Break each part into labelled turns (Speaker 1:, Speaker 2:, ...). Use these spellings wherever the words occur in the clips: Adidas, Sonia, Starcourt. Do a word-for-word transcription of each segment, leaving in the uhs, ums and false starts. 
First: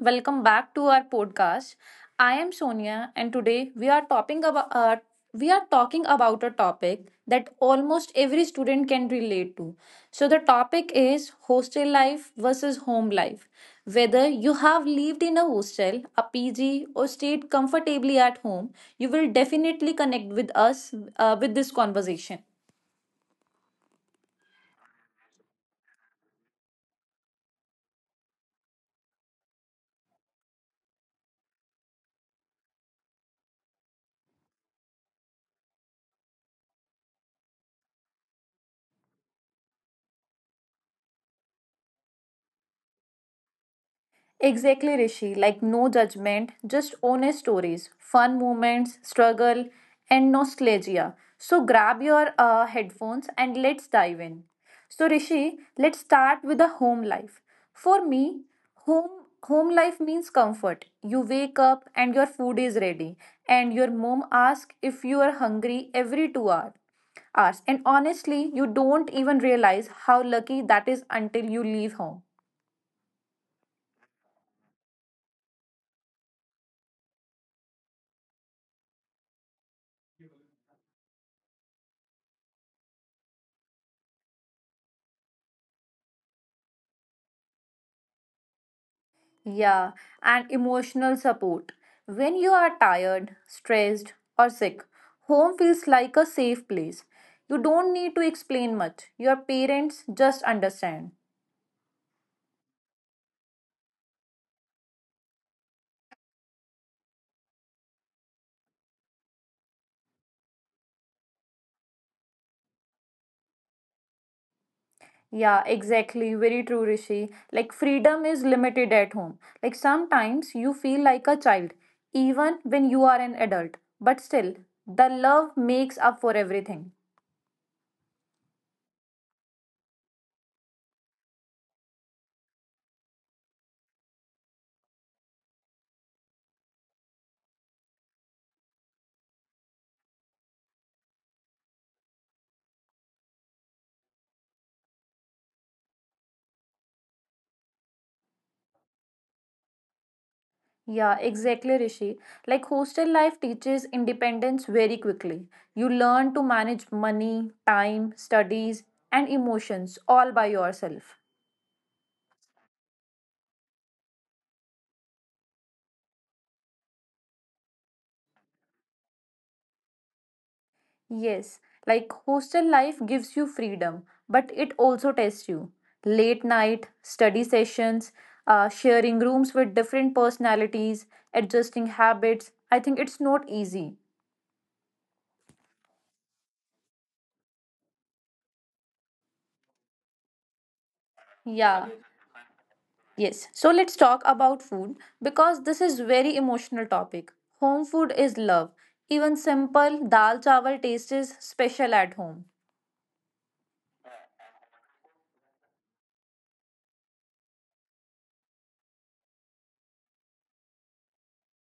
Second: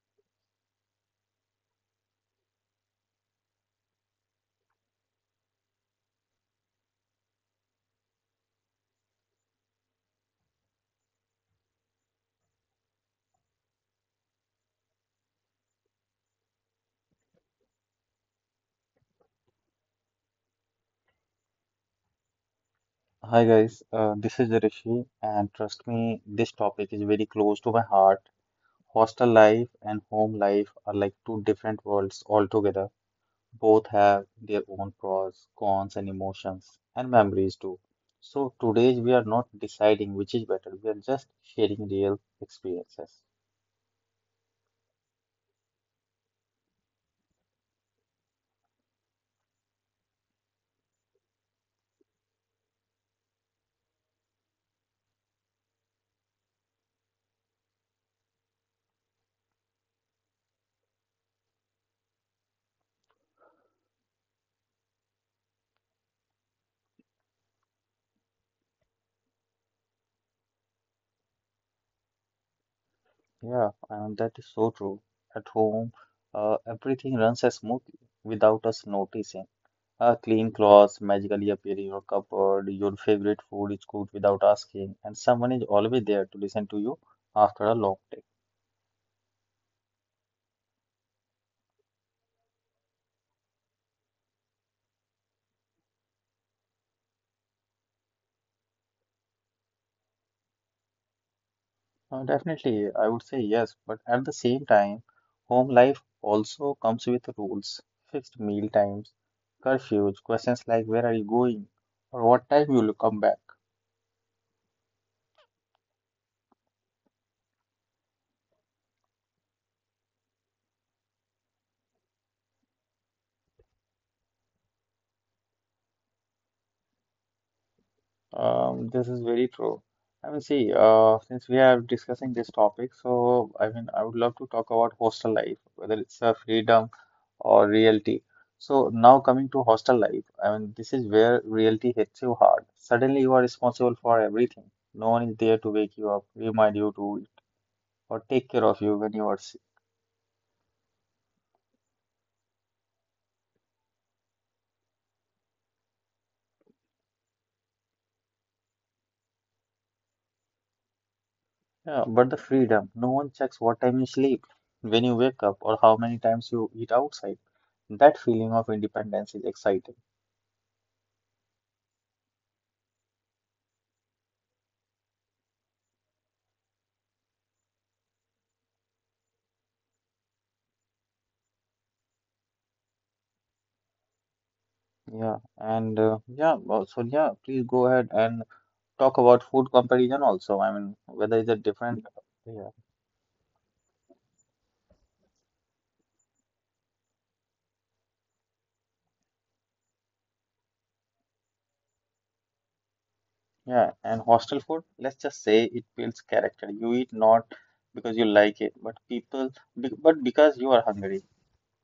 Speaker 1: welcome back to our podcast. I am Sonia, and today we are talking about uh, we are talking about a topic that almost every student can relate to. So, the topic is hostel life versus home life. Whether you have lived in a hostel, a P G, or stayed comfortably at home, you will definitely connect with us uh, with this conversation.
Speaker 2: Hi guys, uh, this is Rishi, and trust me, this topic is very close to my heart. Hostel life and home life are like two different worlds altogether. Both have their own pros, cons, and emotions, and memories too. So today we are not deciding which is better, we are just sharing real experiences.
Speaker 1: Exactly, Rishi. Like no judgment, just honest stories, fun moments, struggle, and nostalgia. So grab your uh, headphones and let's dive in. So Rishi, let's start with the home life. For me, home home life means comfort. You wake up and your food is ready, and your mom asks if you are hungry every two hours hours. And honestly, you don't even realize how lucky that is until you leave home.
Speaker 2: Yeah, and that is so true. At home, uh, everything runs as smoothly without us noticing. Uh, clean clothes magically appear in your cupboard, your favorite food is cooked without asking, and someone is always there to listen to you after a long day.
Speaker 1: Yeah, and emotional support. When you are tired, stressed, or sick, home feels like a safe place. You don't need to explain much. Your parents just understand.
Speaker 2: Uh, definitely, I would say yes, but at the same time, home life also comes with rules, fixed meal times, curfews, questions like where are you going or what time you will come back.
Speaker 1: Yeah, exactly. Very true, Rishi. Like, freedom is limited at home. Like, sometimes you feel like a child, even when you are an adult. But still, the love makes up for everything.
Speaker 2: Um, this is very true. I mean, see, uh, since we are discussing this topic, so I mean, I would love to talk about hostel life, whether it's a freedom or reality. So now coming to hostel life, I mean, this is where reality hits you hard. Suddenly you are responsible for everything. No one is there to wake you up, remind you to eat, or take care of you when you are sick.
Speaker 1: Yeah, exactly, Rishi. Like hostel life teaches independence very quickly. You learn to manage money, time, studies, and emotions all by yourself.
Speaker 2: Yeah, but the freedom, no one checks what time you sleep, when you wake up, or how many times you eat outside. That feeling of independence is exciting.
Speaker 1: Yes, like hostel life gives you freedom, but it also tests you. Late night, study sessions, uh, sharing rooms with different personalities, adjusting habits. I think it's not easy.
Speaker 2: Yeah, and uh, yeah, well, so yeah, please go ahead and talk about food comparison also. I mean, whether it's a
Speaker 1: Yeah,
Speaker 2: different, yeah.
Speaker 1: Yes, so let's talk about food because this is very emotional topic. Home food is love. Even simple dal chawal taste is special at home.
Speaker 2: Yeah, and hostel food, let's just say it builds character. You eat not because you like it, but people, be- but because you are hungry.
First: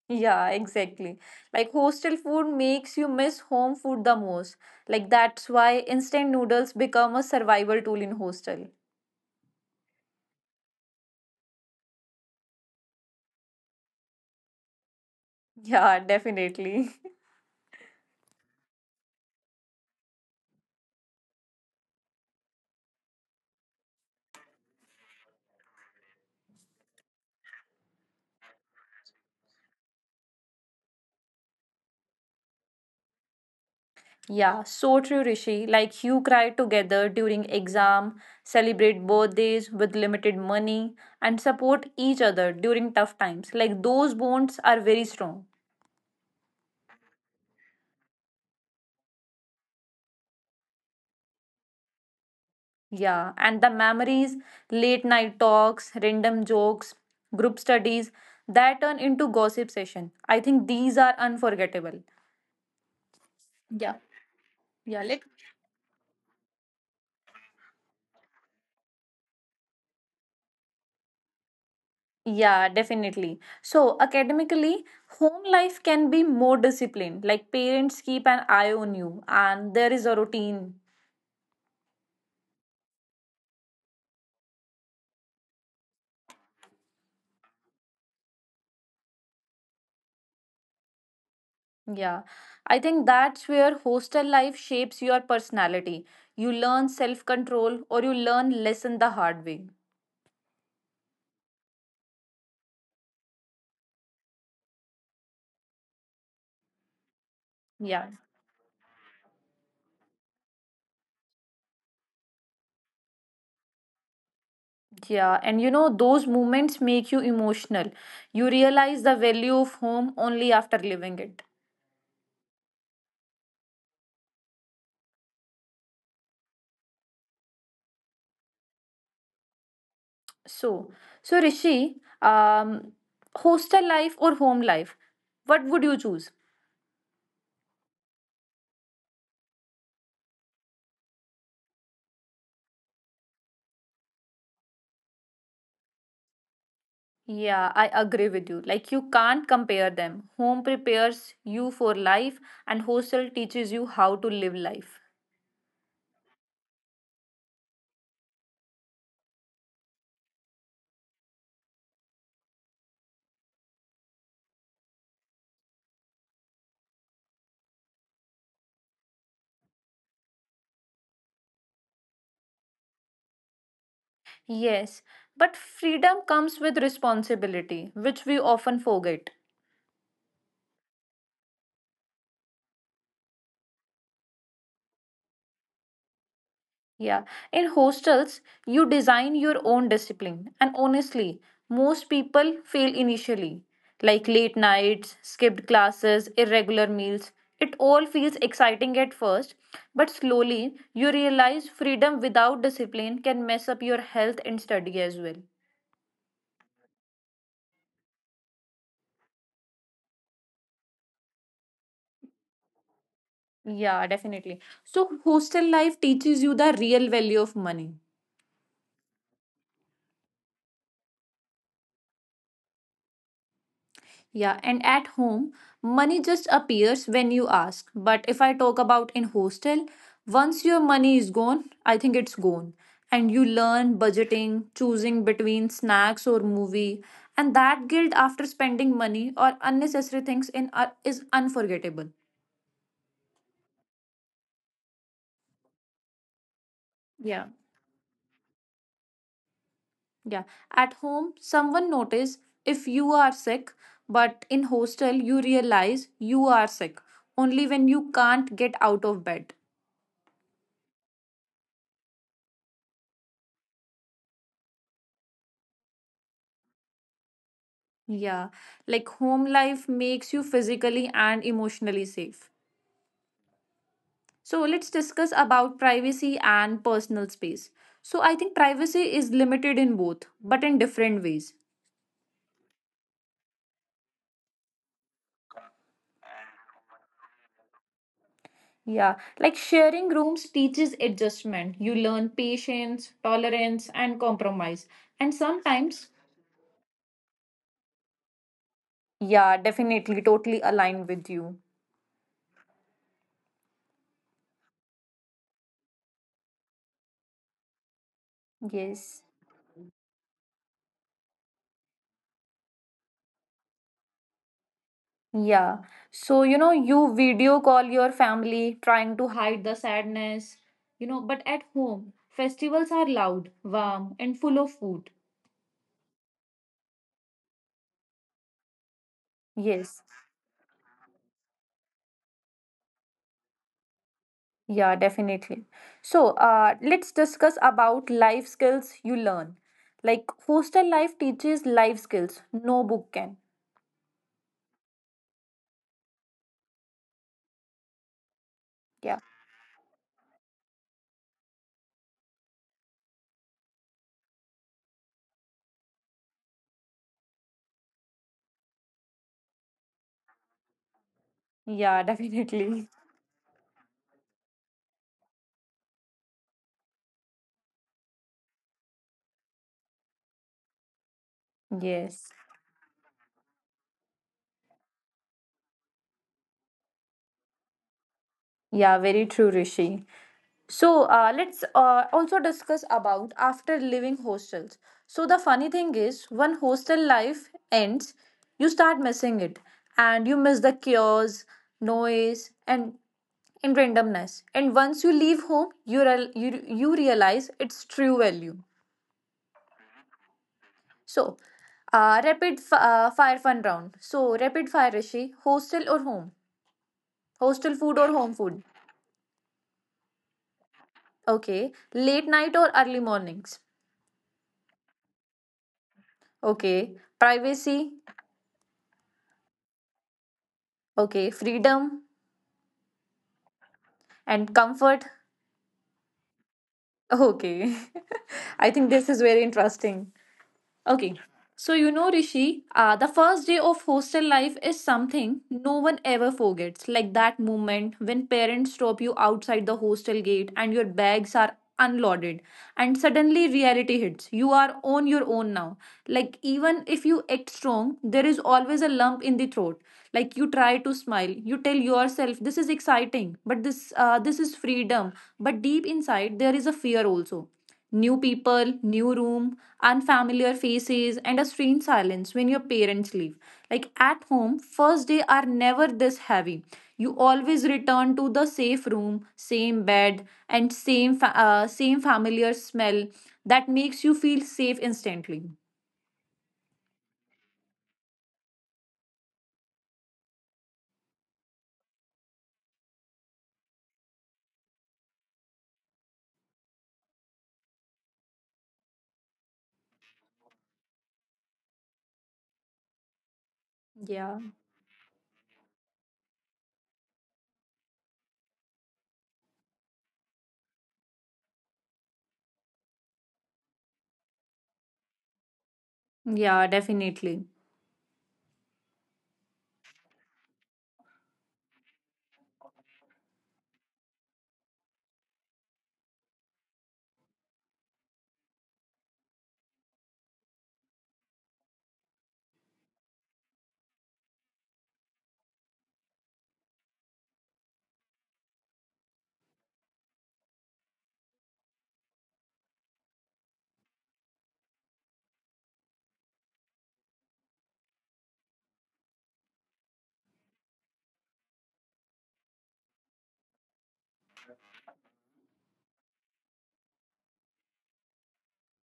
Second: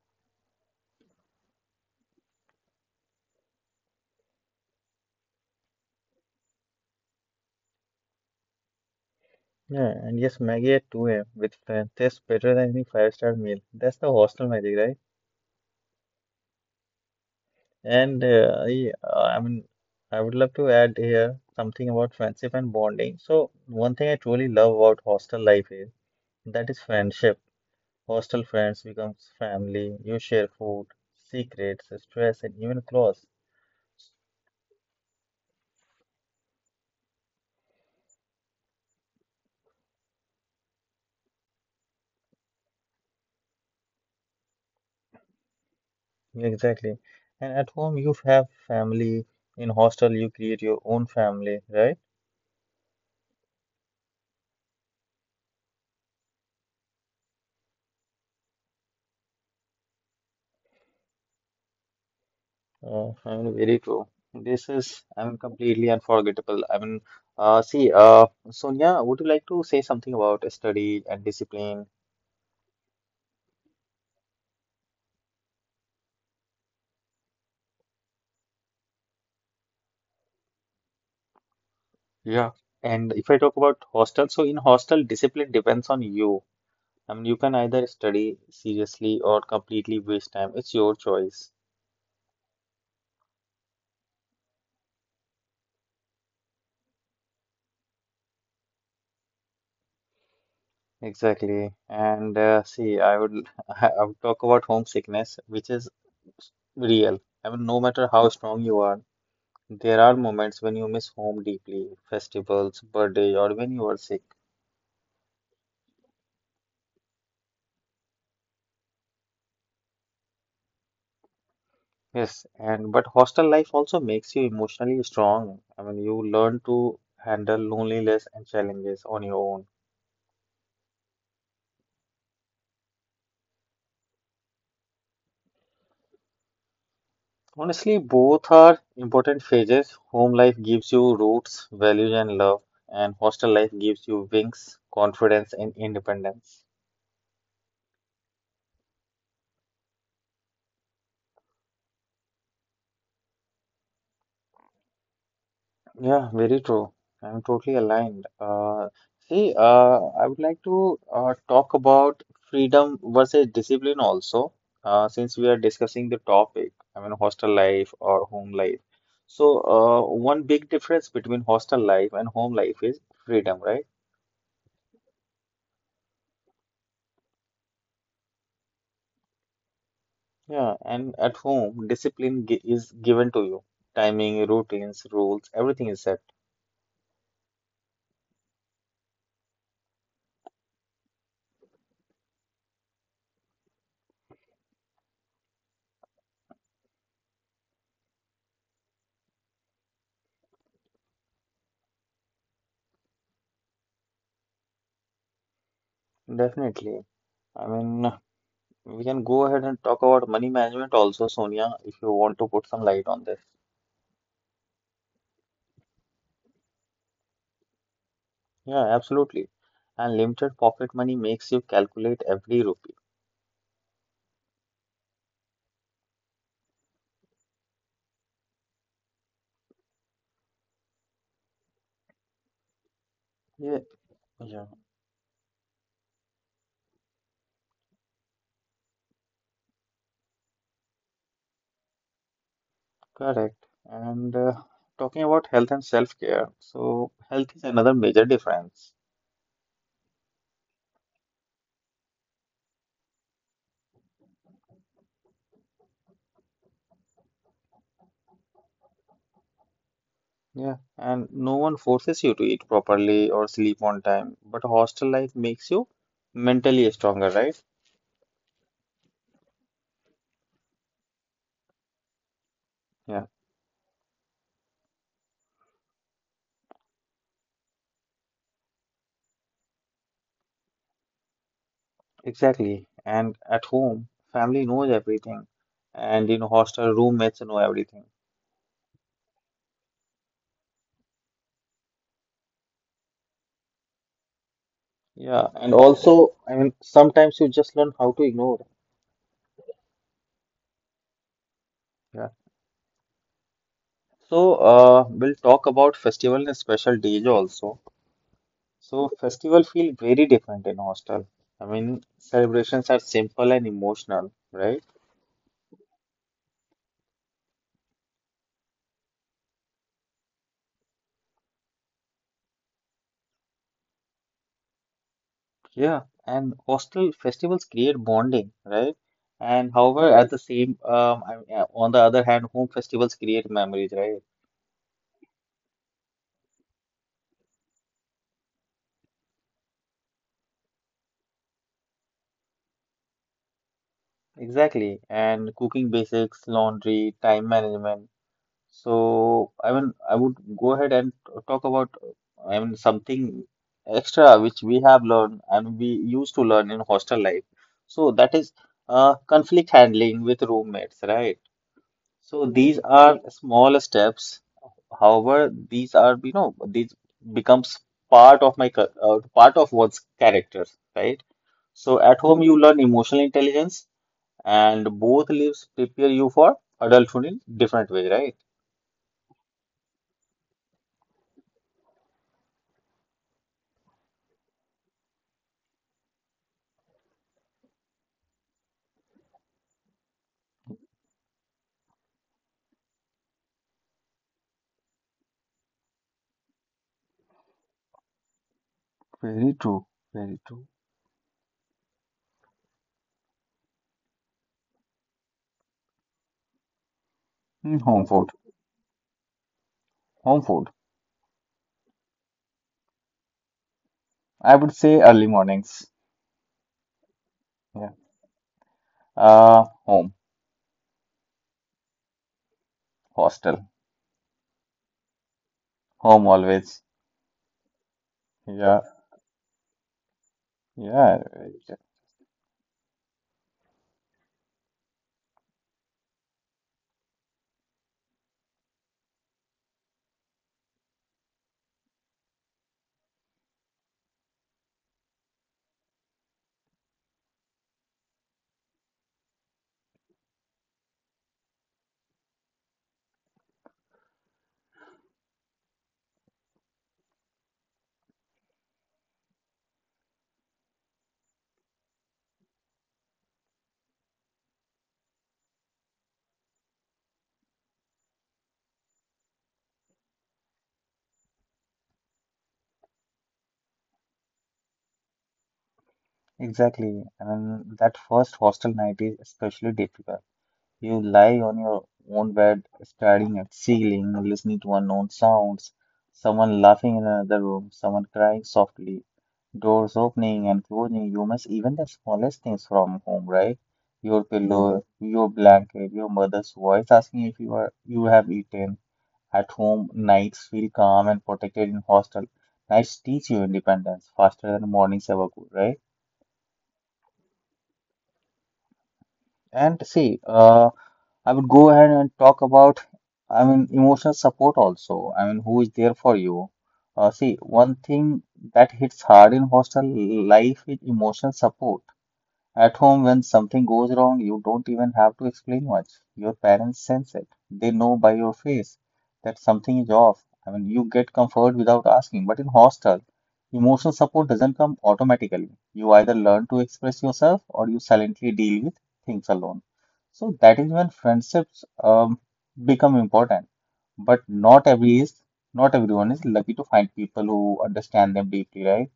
Speaker 1: Yeah, exactly. Like hostel food makes you miss home food the most. Like that's why instant noodles become a survival tool in hostel.
Speaker 2: Yeah, and yes, Maggie at two a m with friends tastes better than any five-star meal. That's the hostel magic, right?
Speaker 1: Yeah, definitely.
Speaker 2: And uh, I, uh, I mean, I would love to add here something about friendship and bonding. So one thing I truly love about hostel life is that is friendship. Hostel friends becomes family. You share food, secrets, stress, and even clothes.
Speaker 1: Yeah, so true, Rishi. Like you cry together during exam, celebrate birthdays with limited money, and support each other during tough times. Like those bonds are very strong.
Speaker 2: Exactly. And at home, you have family. In hostel, you create your own family, right?
Speaker 1: Yeah, and the memories, late night talks, random jokes, group studies that turn into gossip session. I think these are unforgettable.
Speaker 2: Uh, I mean, very
Speaker 1: Yeah,
Speaker 2: true. This
Speaker 1: yeah.
Speaker 2: is,
Speaker 1: Let
Speaker 2: I mean, completely unforgettable. I mean, uh, see, uh, Sonia, would you like to say something about study and discipline?
Speaker 1: Yeah, definitely. So, academically, home life can be more disciplined. Like parents keep an eye on you and there is a routine.
Speaker 2: Yeah. And if I talk about hostel, so in hostel, discipline depends on you. I mean, you can either study seriously or completely waste time. It's your choice.
Speaker 1: Yeah. I think that's where hostel life shapes your personality. You learn self-control or you learn lesson the hard way.
Speaker 2: Exactly. And uh, see, I would I would talk about homesickness, which is real. I mean, no
Speaker 1: Yeah.
Speaker 2: matter how strong you are, there are moments when you miss home deeply, festivals, birthday, or when you are sick.
Speaker 1: Yeah, and you know those moments make you emotional. You realize the value of home only after living it.
Speaker 2: Yes, and but hostel life also makes you emotionally strong. I mean, you learn to handle loneliness and challenges on your own.
Speaker 1: So, so Rishi, um, hostel life or home life, what would you choose?
Speaker 2: Honestly, both are important phases. Home life gives you roots, values, and love, and hostel life gives you wings, confidence, and independence.
Speaker 1: Yeah, I agree with you. Like, you can't compare them. Home prepares you for life, and hostel teaches you how to live life.
Speaker 2: Yeah, very true. I'm totally aligned. Uh, see, uh, I would like to uh, talk about freedom versus discipline also, uh, since we are discussing the topic, I mean, hostel life or home life. So, uh, one big difference between hostel life and home life is freedom, right?
Speaker 1: Yes, but freedom comes with responsibility, which we often forget.
Speaker 2: Yeah, and at home, discipline gi is given to you. Timing, routines, rules, everything is set.
Speaker 1: Yeah. In hostels, you design your own discipline. And honestly, most people fail initially. Like late nights, skipped classes, irregular meals. It all feels exciting at first, but slowly you realize freedom without discipline can mess up your health and study as well.
Speaker 2: Definitely. I mean, we can go ahead and talk about money management also, Sonia, if you want to put some light on this.
Speaker 1: Yeah, definitely. So, hostel life teaches you the real value of money.
Speaker 2: Yeah, absolutely. And limited pocket money makes you calculate every rupee.
Speaker 1: Yeah, and at home, money just appears when you ask. But if I talk about in hostel, once your money is gone, I think it's gone. And you
Speaker 2: Yeah,
Speaker 1: learn
Speaker 2: yeah,
Speaker 1: budgeting, choosing between snacks or movie, and that guilt after spending money or unnecessary things in uh, is unforgettable.
Speaker 2: correct. And uh, talking about health and self-care, so
Speaker 1: Yeah.
Speaker 2: health is another major difference.
Speaker 1: Yeah. At home, someone notice if you are sick, but in hostel you realize you are sick only when you can't get out of bed.
Speaker 2: Yeah, and no one forces you to eat properly or sleep on time, but hostel life makes you mentally stronger, right?
Speaker 1: Yeah, like home life makes you physically and emotionally safe.
Speaker 2: Yeah,
Speaker 1: So let's discuss about privacy and personal space. So I think privacy is limited in both, but in different ways.
Speaker 2: exactly. And at home, family knows everything, and in hostel, roommates know everything.
Speaker 1: Yeah, like sharing rooms teaches adjustment. You learn patience, tolerance, and compromise. And
Speaker 2: Yeah, and
Speaker 1: sometimes,
Speaker 2: also, I mean, sometimes you just learn how to ignore.
Speaker 1: yeah, definitely, totally aligned with you.
Speaker 2: Yeah. So, uh, we'll talk about festival and special days also. So,
Speaker 1: Yes.
Speaker 2: festival feel very different in hostel. I mean, celebrations are simple and emotional, right?
Speaker 1: Yeah. So, you know, you video call your family trying to hide the sadness, you know, but at home, festivals are loud, warm, and full of food.
Speaker 2: Yeah, and hostel festivals create bonding, right? And
Speaker 1: Yes.
Speaker 2: however, at the same, um, I mean, uh, on the other hand, home festivals create memories, right?
Speaker 1: Yeah, definitely. So, uh, let's discuss about life skills you learn. Like, hostel life teaches life skills, no book can.
Speaker 2: Exactly. And cooking basics, laundry, time management.
Speaker 1: Yeah.
Speaker 2: So, I mean, I would go ahead and talk about, uh, I mean, something extra which we have learned and we used to learn in hostel life. So that is, uh, conflict handling with roommates, right?
Speaker 1: Yeah,
Speaker 2: So these
Speaker 1: definitely.
Speaker 2: are small steps. However, these are, you know, these becomes part of my, cul- uh, part of one's character, right? So at home,
Speaker 1: Yes.
Speaker 2: you learn emotional intelligence and both lives prepare you for adulthood in different way, right?
Speaker 1: Yeah, very true, Rishi. So uh, let's uh, also discuss about after leaving hostels. So the funny thing is, when hostel life ends, you start missing it, and you miss the chaos, noise, and and randomness. And once you leave home, you real you, you realize its true value.
Speaker 2: Very true. Very true.
Speaker 1: So, uh, rapid f- uh, fire fun round. So rapid fire, Rishi, hostel or home?
Speaker 2: Mm,
Speaker 1: Hostel
Speaker 2: home
Speaker 1: food or
Speaker 2: food.
Speaker 1: home food?
Speaker 2: Home food.
Speaker 1: Okay. Late night or early mornings?
Speaker 2: I would say early mornings.
Speaker 1: Okay.
Speaker 2: Yeah.
Speaker 1: Privacy.
Speaker 2: Uh, home.
Speaker 1: Okay, freedom
Speaker 2: Hostel.
Speaker 1: and comfort.
Speaker 2: Home always.
Speaker 1: Okay.
Speaker 2: Yeah.
Speaker 1: I think this is very interesting.
Speaker 2: Yeah.
Speaker 1: Okay. So, you know, Rishi, uh, the first day of hostel life is something no one ever forgets. Like that moment when parents stop you outside the hostel gate and your bags are unloaded, and suddenly reality hits. You are on your own now. Like, even if you act strong, there is always a lump in the throat. Like, you try to smile, you tell yourself, this is exciting, but this, uh, this is freedom. But deep inside, there is a fear also. New people, new room, unfamiliar faces, and a strange silence when your parents leave. Like at home, first day are never this heavy. You always return to the safe room, same bed, and same fa- uh, same familiar smell that makes you feel safe instantly.
Speaker 2: Exactly. And that first hostel night is especially difficult. You lie on your own bed, staring at ceiling, listening to unknown sounds, someone laughing in another room, someone crying softly, doors opening and closing. You miss even the smallest things from home, right? Your
Speaker 1: Yeah.
Speaker 2: pillow, your blanket, your mother's voice asking if you are you have eaten. At home, nights feel calm and protected in hostel. Nights teach you independence faster than mornings ever could, right?
Speaker 1: Yeah, definitely.
Speaker 2: And see, uh, I would go ahead and talk about, I mean, emotional support also. I mean, who is there for you? Uh, see, one thing that hits hard in hostel life is emotional support. At home, when something goes wrong, you don't even have to explain much. Your parents sense it. They know by your face that something is off. I mean, you get comfort without asking. But in hostel, emotional support doesn't come automatically. You either learn to express yourself or you silently deal with things alone. So that is when friendships um, become important. But not every is not everyone is lucky to find people who understand them deeply, right?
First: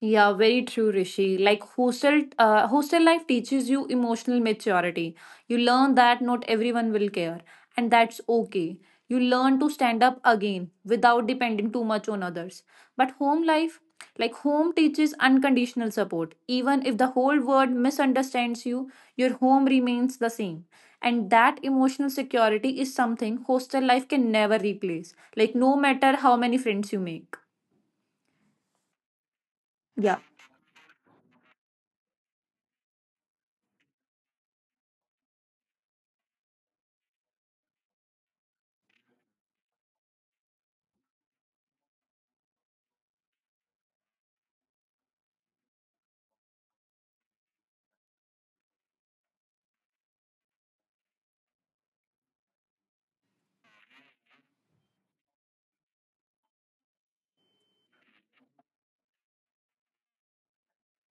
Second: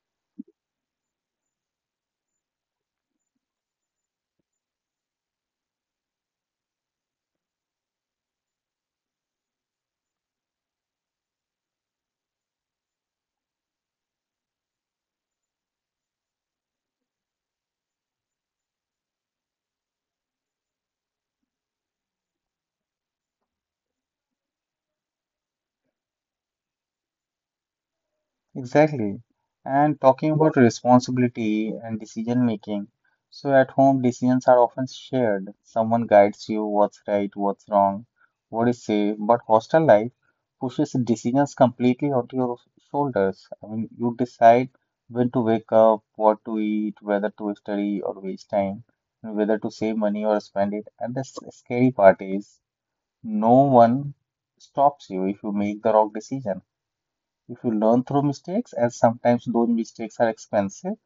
Speaker 1: Yeah, very true, Rishi. Like hostel, uh, hostel life teaches you emotional maturity. You learn that not everyone will care, and that's okay. You learn to stand up again without depending too much on others. But home life, like home teaches unconditional support. Even if the whole world misunderstands you, your home remains the same. And that emotional security is something hostel life can never replace. Like no matter how many friends you make.
Speaker 2: Exactly. And
Speaker 1: Yeah.
Speaker 2: talking about responsibility and decision making. So at home, decisions are often shared. Someone guides you what's right, what's wrong, what is safe. But hostel life pushes decisions completely onto your shoulders. I mean, you decide when to wake up, what to eat, whether to study or waste time, and whether to save money or spend it. And the s- scary part is, no one stops you if you make the wrong decision. If you learn through mistakes, as sometimes those mistakes are expensive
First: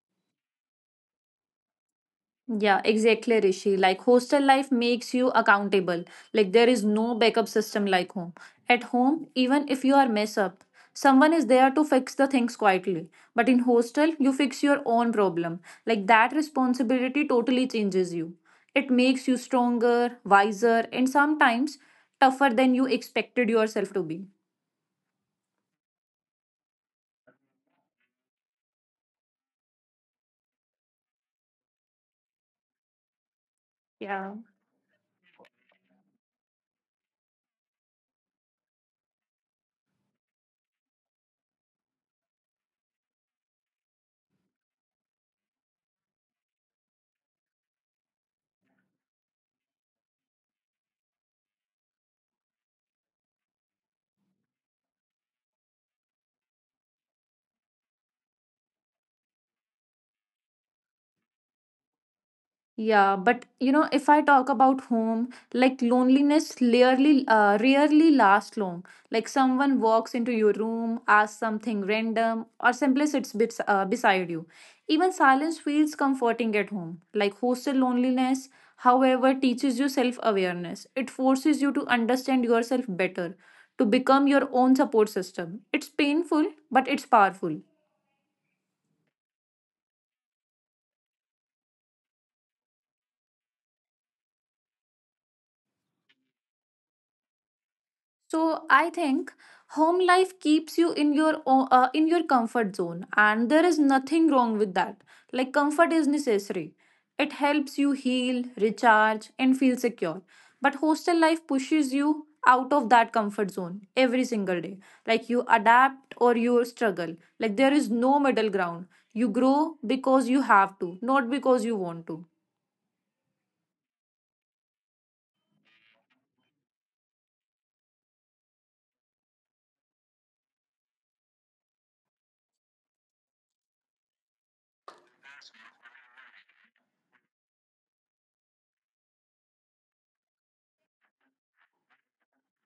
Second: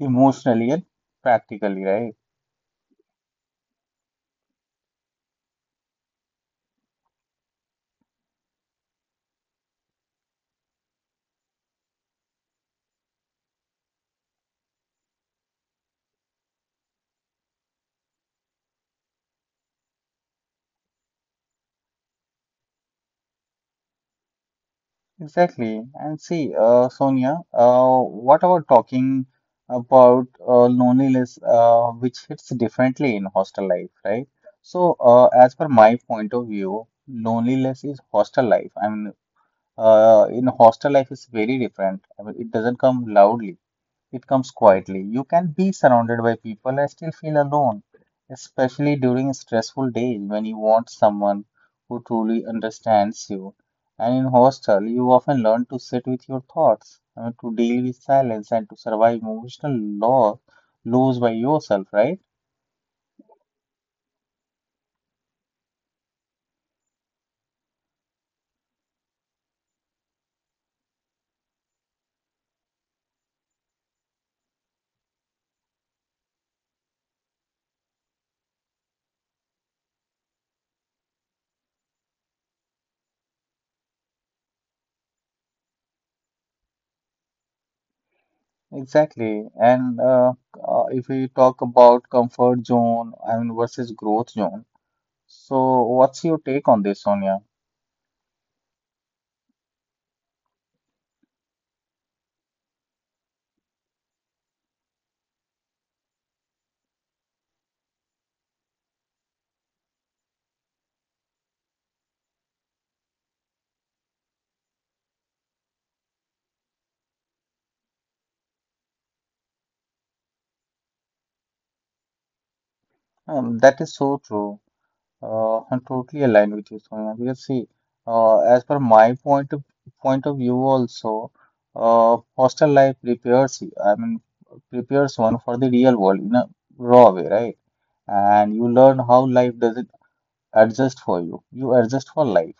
Speaker 2: emotionally and practically, right?
Speaker 1: Yeah, exactly, Rishi. Like hostel life makes you accountable. Like there is no backup system like home. At home, even if you are mess up, someone is there to fix the things quietly. But in hostel, you fix your own problem. Like that responsibility totally changes you. It makes you stronger, wiser, and sometimes tougher than you expected yourself to be.
Speaker 2: Exactly. And see, uh, Sonia, uh, what about talking about uh, loneliness, uh, which hits differently in hostel life, right?
Speaker 1: Yeah.
Speaker 2: So, uh, as per my point of view, loneliness is hostel life. I mean, uh, in hostel life is very different. I mean, it doesn't come loudly. It comes quietly. You can be surrounded by people and still feel alone, especially during stressful days when you want someone who truly understands you. And in hostel, you often learn to sit with your thoughts, I mean, to deal with silence and to survive emotional loss, lose by yourself, right?
Speaker 1: Yeah, but you know, if I talk about home, like loneliness rarely uh, rarely lasts long. Like someone walks into your room, asks something random, or simply sits bits, uh, beside you. Even silence feels comforting at home. Like hostel loneliness, however, teaches you self-awareness. It forces you to understand yourself better, to become your own support system. It's painful, but it's powerful.
Speaker 2: Exactly. And uh, uh, If we talk about comfort zone, I mean, versus growth zone. So, what's your take on this, Sonia?
Speaker 1: So I think home life keeps you in your o- uh, in your comfort zone, and there is nothing wrong with that. Like comfort is necessary. It helps you heal, recharge, and feel secure. But hostel life pushes you out of that comfort zone every single day. Like you adapt or you struggle. Like there is no middle ground. You grow because you have to, not because you want to.
Speaker 2: Um, that is so true. Uh, I'm totally aligned with you, Sonia. Because see, uh, as per my point of point of view also, uh, hostel life prepares you. I mean, prepares one for the real world in a raw way, right? And you learn how life doesn't adjust for you. You adjust for life.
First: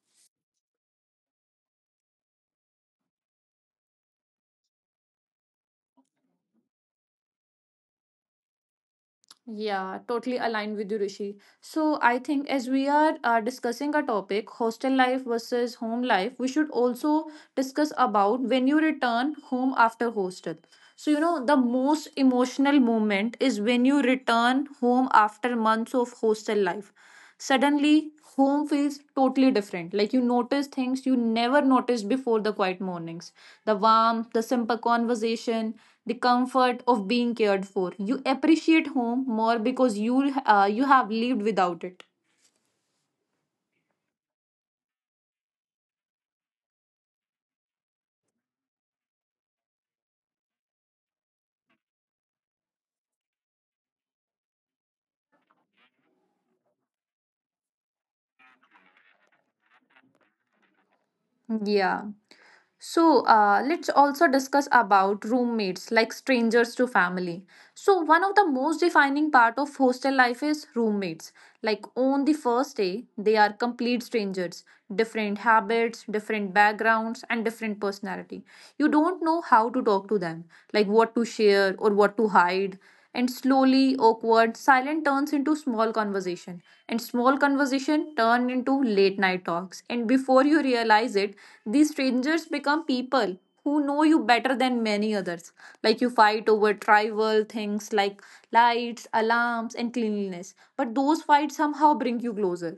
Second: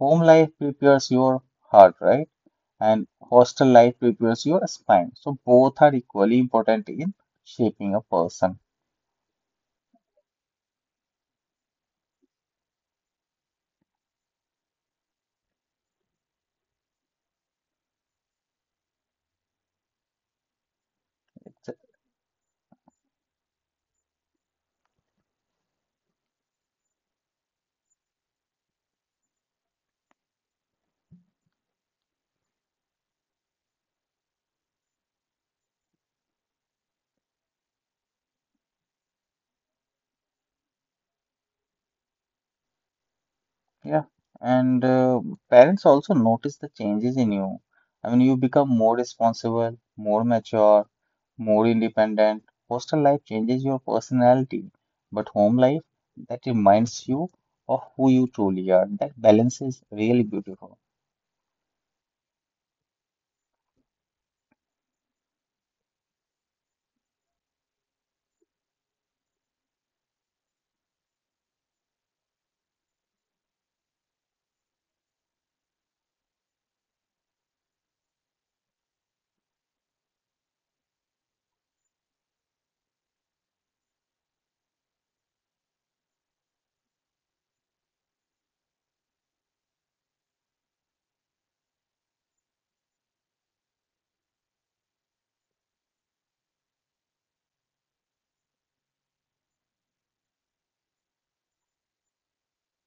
Speaker 2: Home life prepares your heart, right? And hostel life prepares your spine. So both are equally important in shaping a person. So,
Speaker 1: Yeah, totally aligned with you, Rishi. So I think as we are uh, discussing a topic, hostel life versus home life, we should also discuss about when you return home after hostel. So you know the most emotional moment is when you return home after months of hostel life. Suddenly, home feels totally different. Like you notice things you never noticed before, the quiet mornings, the warmth, the simple conversation, the comfort of being cared for. You appreciate home more because you uh, you have lived without it.
Speaker 2: yeah, and uh, parents also notice the changes in you. I mean, you become more responsible, more mature, more independent. Hostel life changes your personality, but home life that reminds you of who you truly are. That balance is really beautiful.
Speaker 1: Yeah. So uh, let's also discuss about roommates, like strangers to family. So one of the most defining part of hostel life is roommates. Like on the first day, they are complete strangers, different habits, different backgrounds, and different personality. You don't know how to talk to them, like what to share or what to hide. And slowly awkward silent turns into small conversation, and small conversation turn into late night talks, and before you realize it, these strangers become people who know you better than many others. Like you fight over trivial things like lights, alarms, and cleanliness, but those fights somehow bring you closer.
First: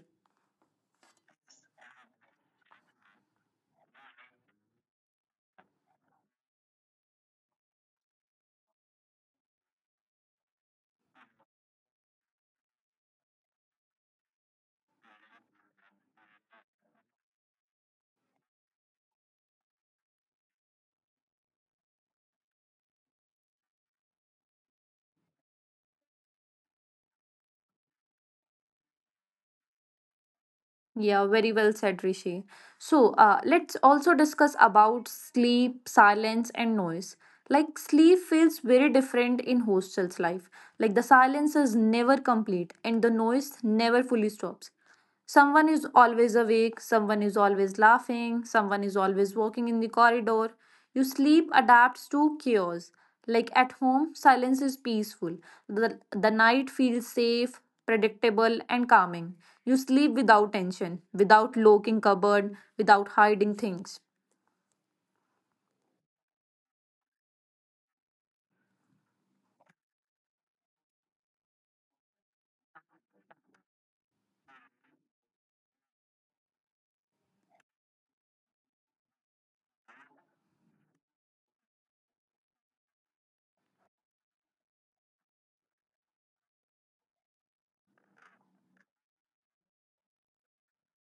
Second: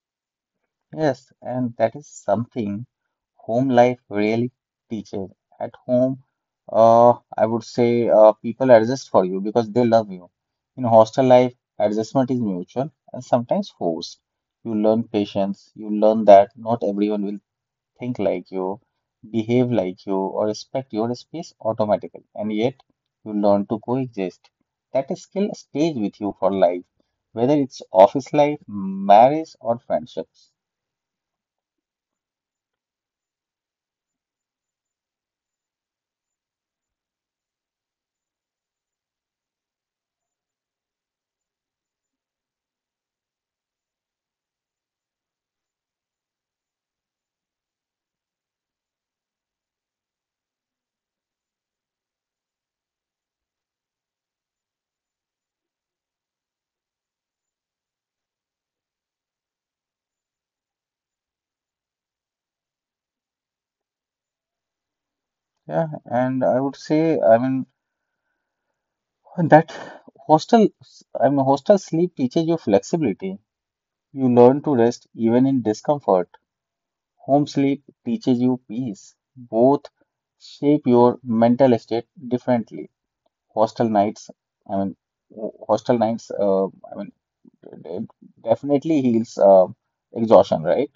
Speaker 2: Yes, and that is something home life really teaches. At home, uh, I would say uh, people adjust for you because they love you. In hostel life, adjustment is mutual and sometimes forced. You learn patience, you learn that not everyone will think like you, behave like you, or respect your space automatically, and yet you learn to coexist. That skill stays with you for life, whether it's office life, marriage, or friendships.
Speaker 1: Yeah, very well said, Rishi. So, uh, let's also discuss about sleep, silence, and noise. Like sleep feels very different in hostels life. Like the silence is never complete and the noise never fully stops. Someone is always awake, someone is always laughing, someone is always walking in the corridor. Your sleep adapts to chaos. Like at home, silence is peaceful. The, the night feels safe, predictable, and calming. You sleep without tension, without locking cupboard, without hiding things.
Speaker 2: Yeah, and I would say, I mean, that hostel, I mean, hostel sleep teaches you flexibility. You learn to rest even in discomfort. Home sleep teaches you peace. Both shape your mental state differently. Hostel nights, I mean, hostel nights, uh, I mean, it definitely heals uh, exhaustion, right?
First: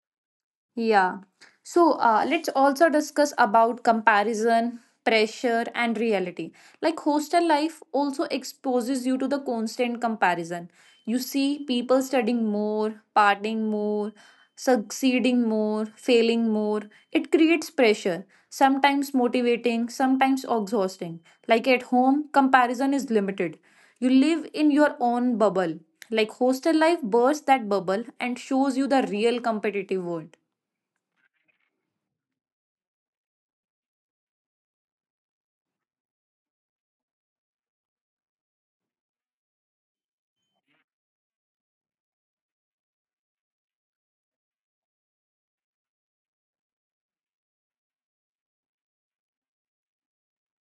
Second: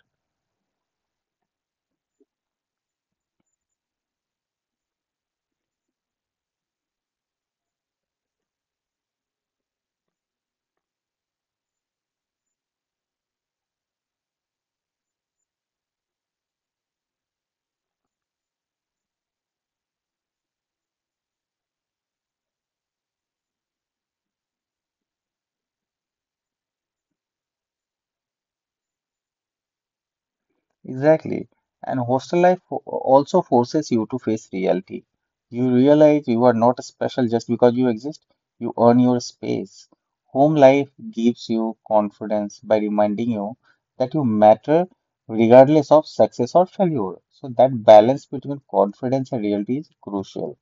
Speaker 1: Yeah. So uh, let's also discuss about comparison, pressure, and reality. Like hostel life also exposes you to the constant comparison. You see people studying more, partying more, succeeding more, failing more. It creates pressure, sometimes motivating, sometimes exhausting. Like at home, comparison is limited. You live in your own bubble. Like hostel life bursts that bubble and shows you the real competitive world.
Speaker 2: Exactly. And hostel life fo- also forces you to face reality. You realize you are not special just because you exist. You earn your space. Home life gives you confidence by reminding you that you matter regardless of success or failure. So that balance between confidence and reality is crucial.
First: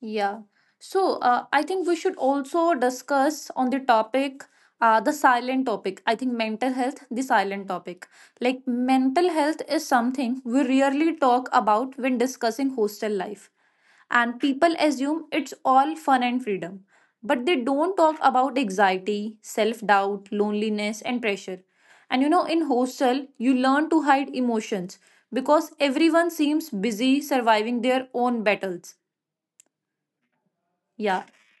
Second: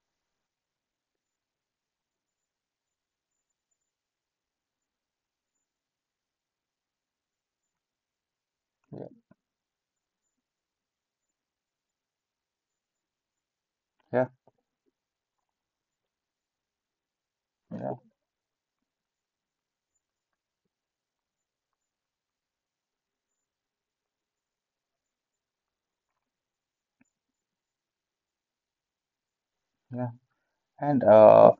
Speaker 1: Yeah. So uh, I think we should also discuss on the topic, uh, the silent topic. I think mental health, the silent topic. Like
Speaker 2: Yeah,
Speaker 1: mental health is something we rarely talk about when discussing hostel life.
Speaker 2: yeah,
Speaker 1: And people assume it's all fun and freedom. But they
Speaker 2: yeah,
Speaker 1: don't talk about anxiety, self doubt, loneliness, and pressure. And you know, in hostel, you learn to hide emotions because everyone seems busy surviving their own battles.
Speaker 2: yeah. And
Speaker 1: Yeah.
Speaker 2: uh,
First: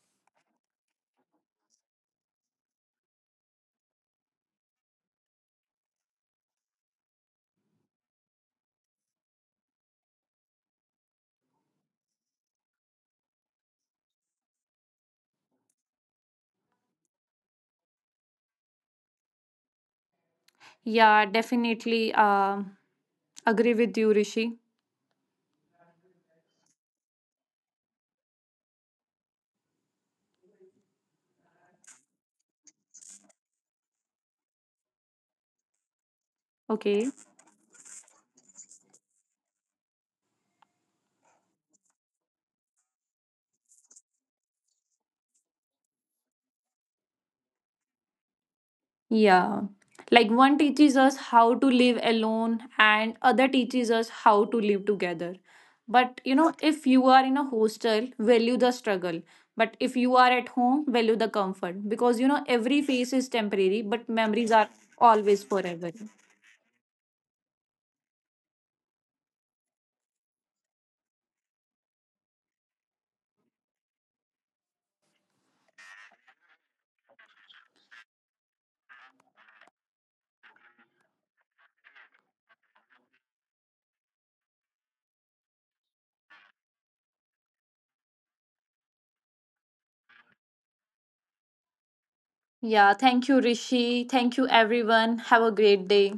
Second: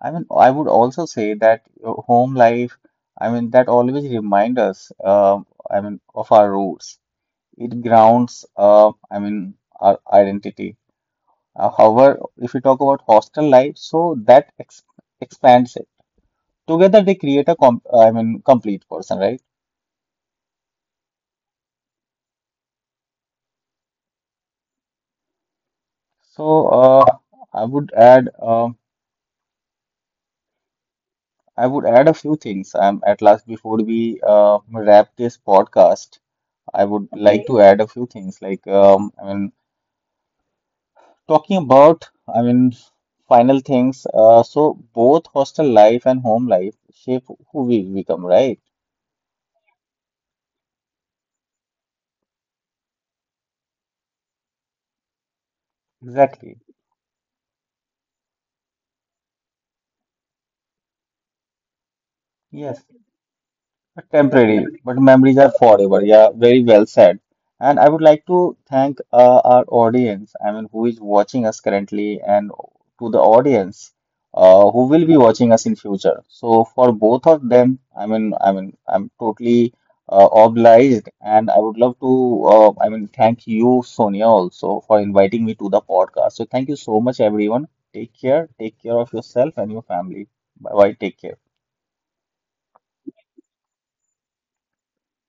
Speaker 2: I mean, I would also say that uh, home life, I mean, that always reminds us, uh, I mean, of our roots. It grounds, uh, I mean, our identity. Uh, however, if we talk about hostel life, so that ex expands it. Together, they create a com I mean, complete person, right?
Speaker 1: Yeah, definitely, uh, agree with you, Rishi.
Speaker 2: So, uh, I would add, uh, I would add a few things um, at last before we uh, wrap this podcast. I would
Speaker 1: Okay.
Speaker 2: like Okay. to add a few things like um, I mean talking about I mean final things. Uh, so both hostel life and home life shape who we become, right?
Speaker 1: Yeah. Like one teaches us how to live alone and other teaches us how to live together. But you know,
Speaker 2: Exactly.
Speaker 1: if you are in a hostel, value the struggle. But if you are at home, value the comfort. Because you know, every
Speaker 2: Yes.
Speaker 1: phase is temporary, but memories
Speaker 2: Temporary,
Speaker 1: are
Speaker 2: but memories
Speaker 1: always
Speaker 2: are
Speaker 1: forever.
Speaker 2: forever. Yeah, very well said. And I would like to thank uh, our audience, I mean, who is watching us currently, and to the audience uh, who will be watching us in future. So for both of them, I mean, I mean, I'm totally uh, obliged, and I would love to, uh, I mean, thank you, Sonia, also for inviting me to the podcast. So thank you so much, everyone. Take care. Take care of yourself and your family. Bye bye. Take care.
Speaker 1: Yeah, thank you, Rishi. Thank you, everyone. Have a great day.